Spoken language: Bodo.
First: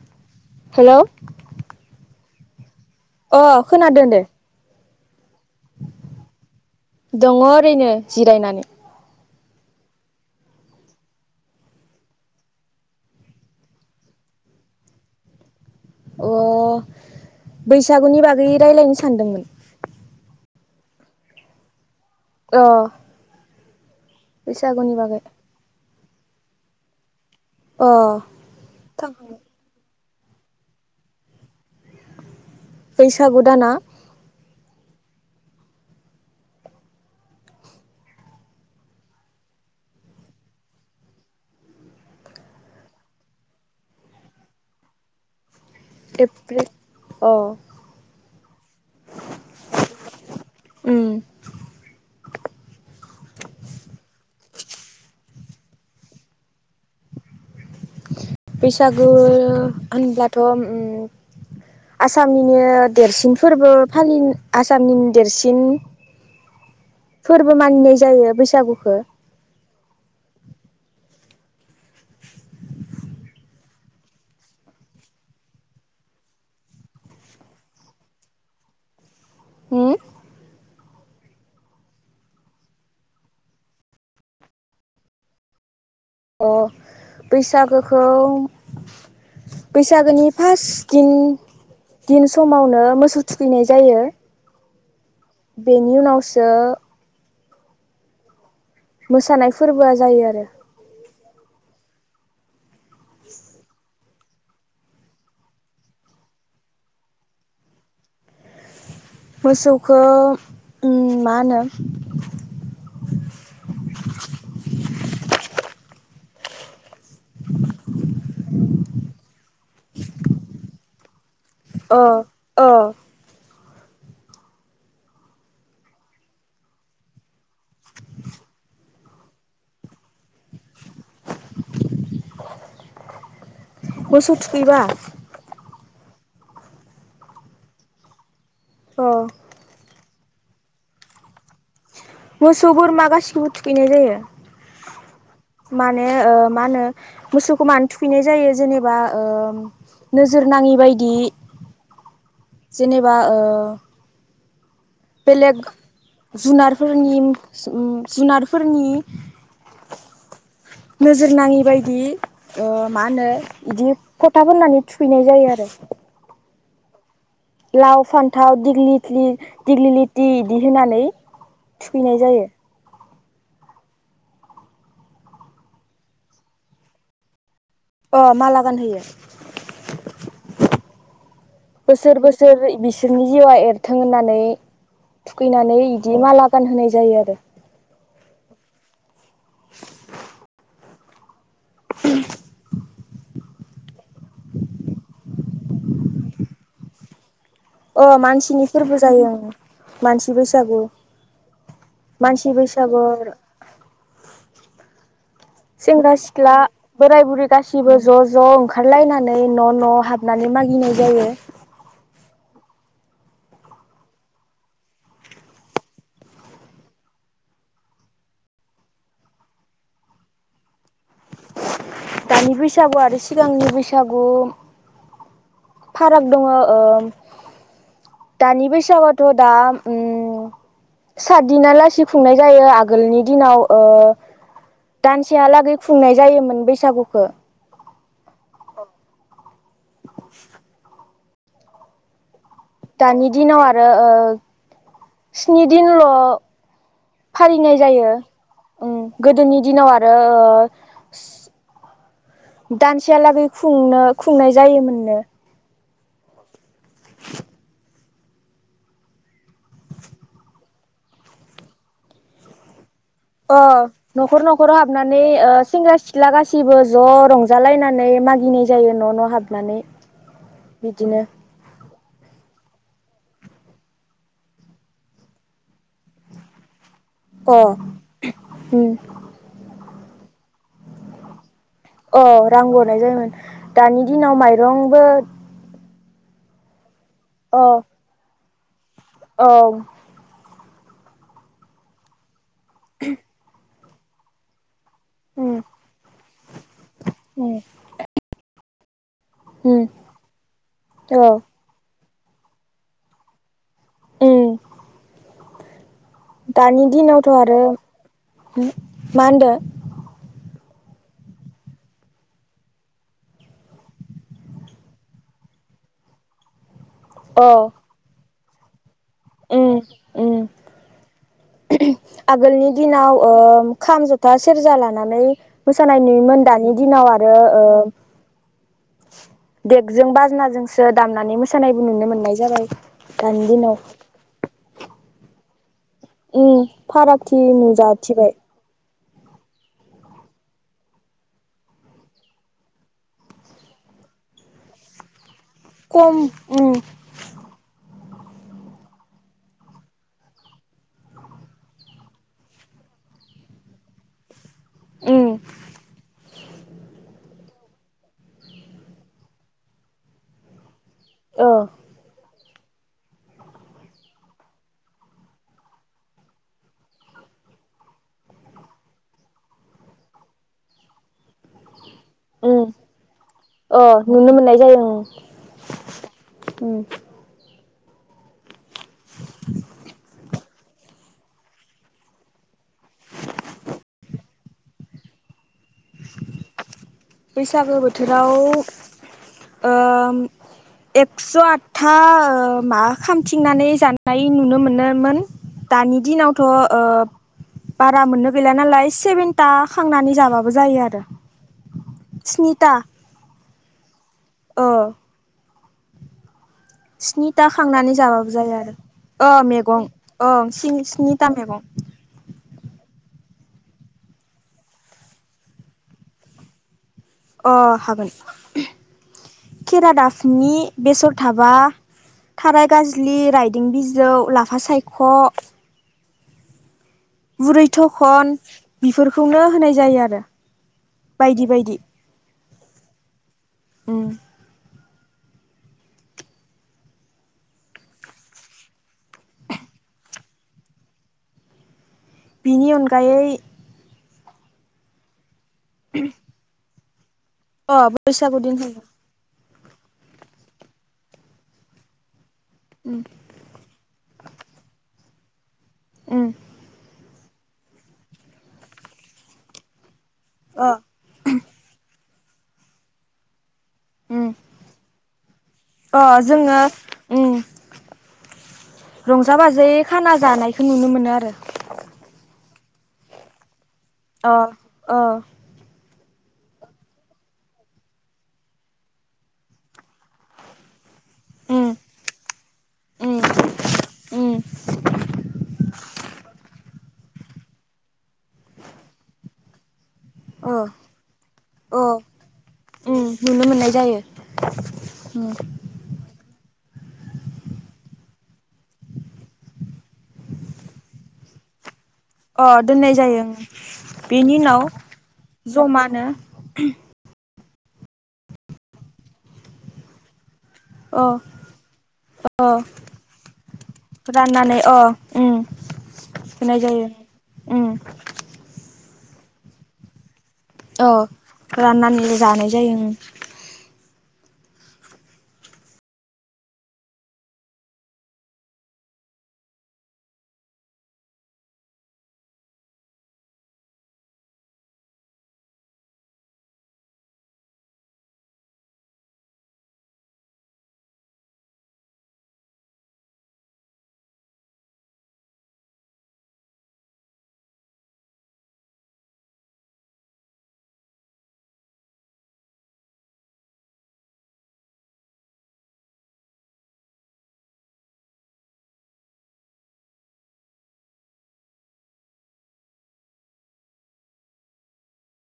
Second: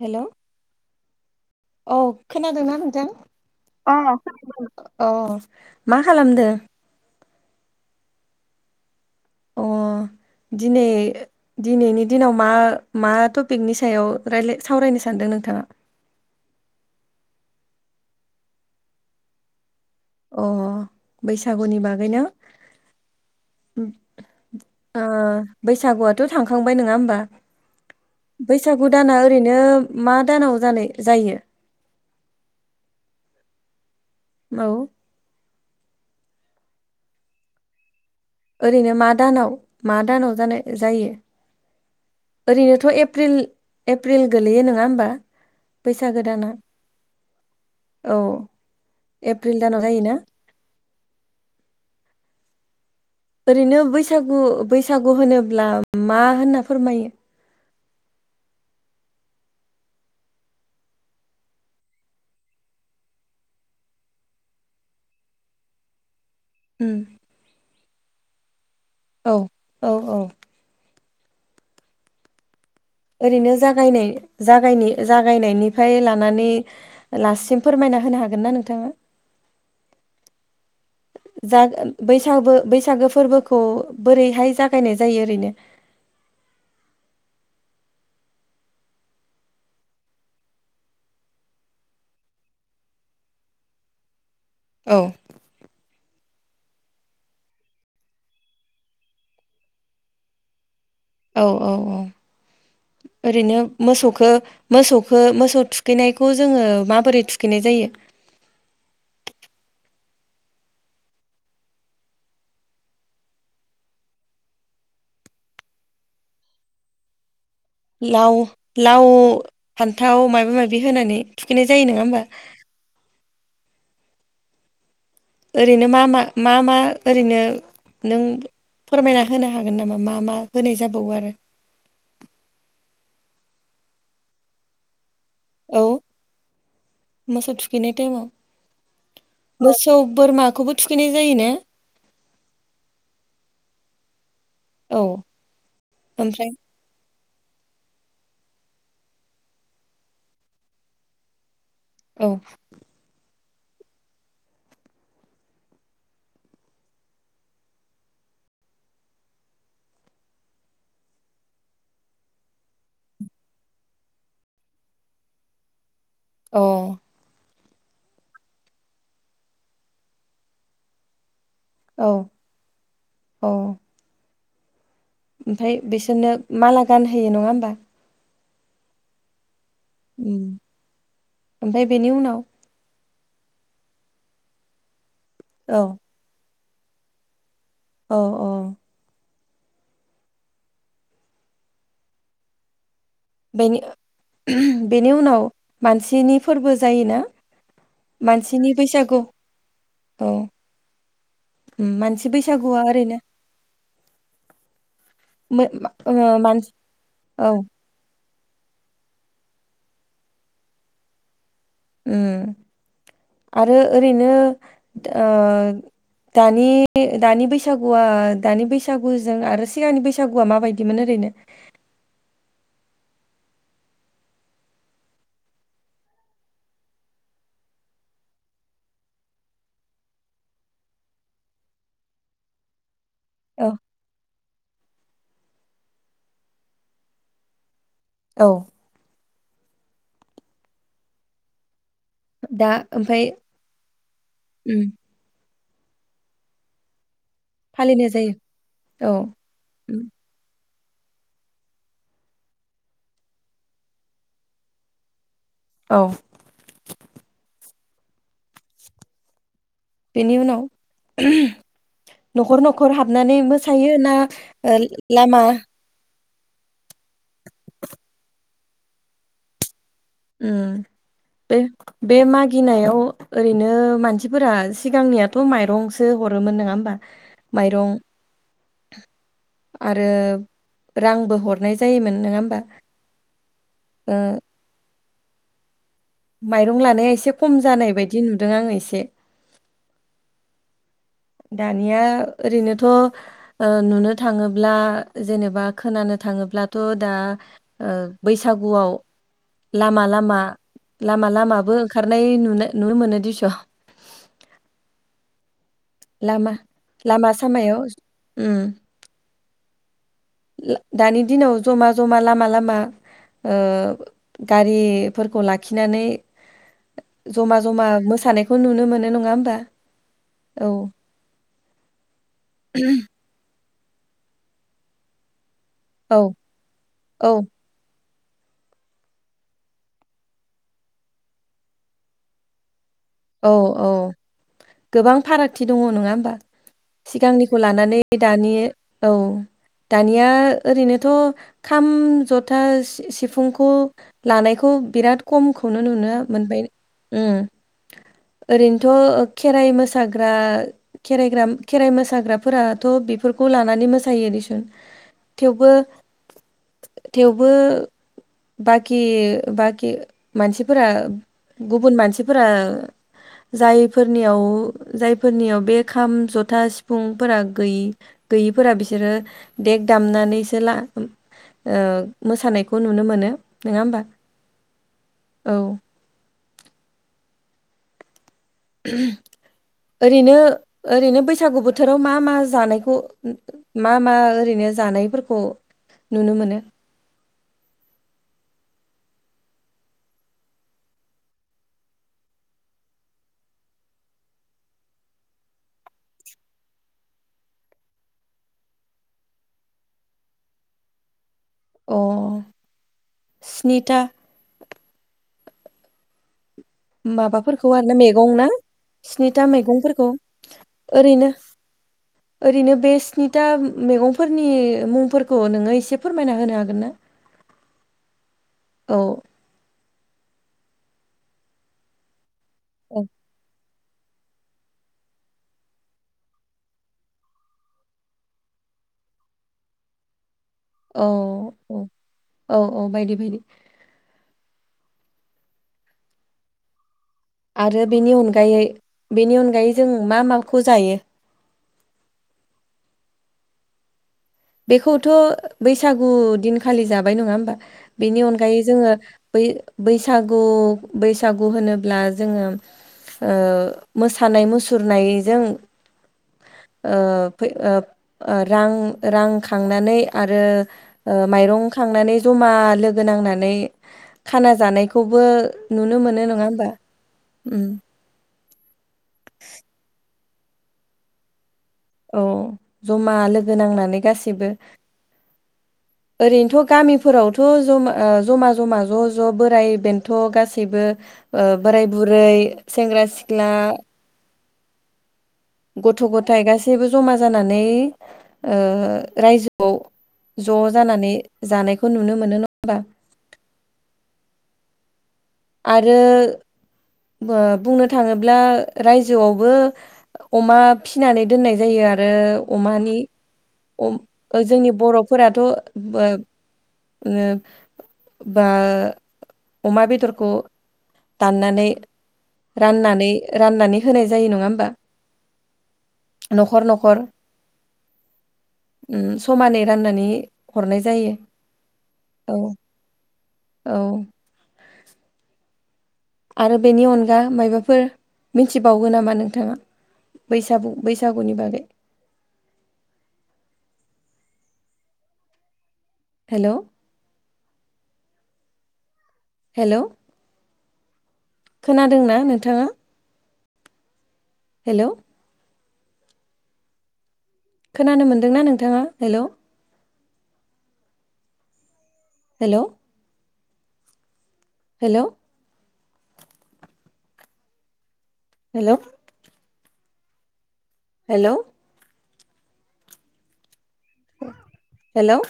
हेल' हेलौ औ खोनादों ना नों अ खोनादों अ दे अ मा खालामदों दङ ओरैनो जिरायनानै अ दिनै दिनैनि दिनाव मा मा टपिकनि सायाव राय सावरायनो सानदों नों नोंथाङा अ बैसागुनि बागै रायज्लायनो सानदोंमोन अ बैसागुनि बागै औ बैसागुआथ' थांखांबाय नङा होमबा अ बैसागु दाना थांखांबाय ओरैनो मा दानाव जानाय जायो बैसागु दाना औ ओरैनो मा दानाव मा दानाव जानाय जायो ओरैनोथ' एप्रिल एप्रिल गोलैयो नङा होमबा बैसागो दाना एप्रिल अ औ एप्रिल दानाव जायोना [inaudible] ओरैनो बैसागु बैसागु होनोब्ला मा होनना फोरमायो बैसागु होनब्लाथ'। आसामनिनो देरसिन फोरबो फालि आसामनिनो देरसिन उम फोरबो मानिनाय जायो बैसागु। औ औ औ। ओरैनो जागायनाय ज जागायनायनिफ्राय लानानै लासिम फोरमाय ना होनो हागोन ना नोंथाङा। होम। [inaudible] जा बैसागो बैसागो फोरबोखौ बोरैहाय जागायनाय जायो ओरैनो। अह बैसागोखौ बैसागोनि फार्स्ट दिन दिन समावनो मोसौ थुखैनाय जायो। औ। बेनि उनावसो। मोसानाय फोरबोआ जायो आरो औ औ औ ओरैनो मोसौ। खौ मोसौखौ मोसौ थुखैनायखौ जोङो माबोरै थुखैनाय जायो। [inaudible] मोसौखौ मा होनो। लाव लाव फान्थाव माबा माबि होनानै। थुखैनाय जायो नङा होमबा। अ अ ओरैनो मा मा मा मा ओरैनो नों फोरमायना होनो हागोन नामा मा मा होनाय जाबावो आरो। मोसौ थुखैबा औ मोसौ थुखैनाय टाइमाव अ मोसौ बोरमाखौबो थुखैनाय जायोना। मोसौ बोरमा गासिबो थुखैनाय जायो। औ माने ओ ओमफ्राय मा होनो। मोसौखौ मानो थुखैनाय जायो जेनेबा ओ नोजोर नाङि बायदि। औ जेनेबा बेलेग जुनारफोरनि जुनारफोरनि [inaudible] नोजोर नाङि बायदि ओ मा होनो बिदि फोथा फोननानै थुखैनाय जायो। आरो अह लाव फान्थाव दिग्लि दिग्लि लिथि इदि होनानै। थुखैनाय जायो। अह ओमफ्राय बिसोरनो माला गानहोयो नङा होमबा? अह माला गानहोयो उम ओमफ्राय बेनि बोसोर उनाव बोसोर बि जोंनि जिउआ एरथों होननानै थुखैनानै औ बिदि माला गानहोनाय जायो आरो अह अह। [inaudible] उम बेनि बेनि उनाव मानसिनि फोरबो जायोना? ओ मानसिनि फोरबो जायो ओं औ मानसि बैसागु। मानसि बैसागुवा ओरैनो मो मा सेंग्रा ओ सिख्ला मानसि बोराय बुरि औ गासिबो ज' ज ज' ओंखारलायनानै न' न' हाबनानै मागिनाय जायो। ओम आरो ओरैनो ओ दानि दानि बैसागुवा दानि बैसागुजों आरो सिगांनि बैसागुवा माबायदिमोन ओरैनो [inaudible] दानि बैसागु आरो सिगांनि बैसागु फाराग दङो ओ दानि बैसागुवाथ' दा ओम सातदिनाआ लासि खुंनाय जायो आग आगोलनि दिनाव औ ओ दानसेहालागै खुंनाय जायोमोन बैसागुखौ औ [inaudible] दा ओमफाय दानि दिनाव आरो ओ उम स्नि दिनल' फालिनाय जायो औ गोदोनि उम दिनाव आरो ओ दानसेयालागै खुंनो खुंनाय जायोमोननो औ बेनि उनाव न'खर न खर हाबनानै अ मोसायो ना लामा थ्ला गासैबो ज' रंजालायनानै मागिनाय जायो न' न' हाबनानै उम बिदिनो बे बे मागिनायाव ओरैनो मानसिफोरा सिगांनियाथ' माइरंसो हरोमोन नङा होमबा अ माइरं उम आरो रांबो हर अ रां हरनाय जायोमोन दानि दिनाव माइरंबो माइरं लानाया एसे खम अ जानाय बायदि नुदों आङो एसे औ दानिया ओरैनोथ' ओ नुनो थाङोब्ला उम जेनेबा खोनानो थाङोब्लाथ' दा उम ओ बैसागुआव उम लामा लामा लामा औ लामाबो ओंखारनाय नुनो नुनो मोनो दिस उम लामा दानि दिनावथ' लामा आरो सामायाव उम मा होनदो दानि दिनाव जमा जमा लामा लामा ओ गारिफोरखौ लाखिनानै अ जमा जमा मोसानायखौ नुनो मोनो नङा होमबा उम उम औ आगोलनि दिनाव ओ खाम जथा सेरजा लानानै मोसानाय औ नुयोमोन दानि दिनाव आरो औ ओ देगजों बाजनाजोंसो दामनानै मोसानायबो नुनो मोननाय जाबाय दानि औ दिनाव औ गोबां फारागथि दङ नङा होमबा उम फारागथि सिगांनिखौ लानानै नुजाथिबाय दानि औ दानिया ओरैनोथ' खाम जथा सि सिफुंखौ लानायखौ बिराद खम खौनो नुनो खम मोनबाय उम उम ओरैनोथ' खेराइ मोसाग्रा खेरायग्रा खेराइ मोसाग्राफोराथ' बेफोर खौ लानानै मोसायो दिसुन उम थेवबो थेवबो बाखि बाखि मानसि फोरा ओ गुबुन मानसिफोरा जायफोरनियाव जायफोरनियाव बे खाम जथा सिफुंफोरा गै गै गैयिफोरा बिसोरो देग दामनानैसो ला ओ उम मोसानायखौ नुनो मोनो नङा अ होमबा नुनो मोननाय जायो उम औ उम [unintelligible] ओरैनो ओरैनो बैसागु बोथोराव मा मा जानायखौ मा मा ओरैनो जानायफोरखौ नुनो मोनो बैसागो बोथोराव ओम एक्स' आठथा मा खांथिंनानै जानाय नुनो मोनोमोन दानि दिनावथ' ओ बारा मोननो गैला नालाय सेभेनथा खांनानै जाबाबो जायो आरो अ स्निथा स्निथा अ माबाफोरखौ खांनानै आरोना जाबाबो मैगं ना जायो आरो ओ स्निथा मैगं मैगंफोरखौ ओं स्निथा ओरैनो मैगं ओरैनो बे स्निथा मैगंफोरनि मुंफोरखौ नोंङो एसे फोरमायना होनो हागोन ना अ हागोन औ केरादाफिनि बेसर थाबा थाराय औ गाजलि राइद बारदिं बिजौ लाफा सायख' बुरै थखन बेफोरखौनो होनाय जायो आरो औ बायदि बायदि । औ- औ बायदि बायदि उम आरो बेनि अनगायै बेनि अनगायै जों मा माखौ जायो । बेनि अनगायै बेखौथ' बैसागु दिनखालि जाबाय नंङा होमबा अ बेनि बैसागु अनगायै दिनखालि जोंङो ब बैसागु बैसागु होनोब्ला जोंङो मोसानाय मुसुरनायजों उम रां रां खांनानै आरो अ माइरं खांनानै जमा लोगो नांनानै खाना जानायखौबो नुनो अ मोनो नंङा जोङो होमबा उम रंजा - बाजाय खाना जानायखौ नुनो मोनो आरो ओ जमा लोगो नांनानै अ गासिबो अ ओरैनोथ' गामिफोरावथ' जमा जमा जमा ज' ज' बोराइ बेन्थ' गासैबो उम बोराय बुरै सेंग्रा उम सिख्ला [unintelligible] गथ' गथायाइ गासैबो जमा जानानै रायजोआव अ ज' जानानै अ जानायखौ नुनो मोनो नंङा होमबा उम नुनो मोननाय जायो उम आरो बुंनो थांङोब्ला रायजोआवबो अमा फिनानै दोननाय जायो आरो अ आरो दोननाय अमानि जायो ओं बेनि उनाव जोंनि बर'फोराथ' जमानो बा अमा बेदरखौ अ दाननानै अ राननानै राननानै होनाय जायो नंङा राननानै होमबा अ उम न'खर होनाय न'खर जायो । उम समानै राननानै हरनाय अ जायो राननानै जानाय औ जायो उम - औ आरो बेनि अनगा मायबाफोर मिथिबावगो नामा नोंथांङा बैसागु बैसागुनि बागै हेलौ हेलौ खोनादोंना नोंथांङा हेलौ खोनानो मोनदोंना नोंथांङा hello hello hello hello hello hello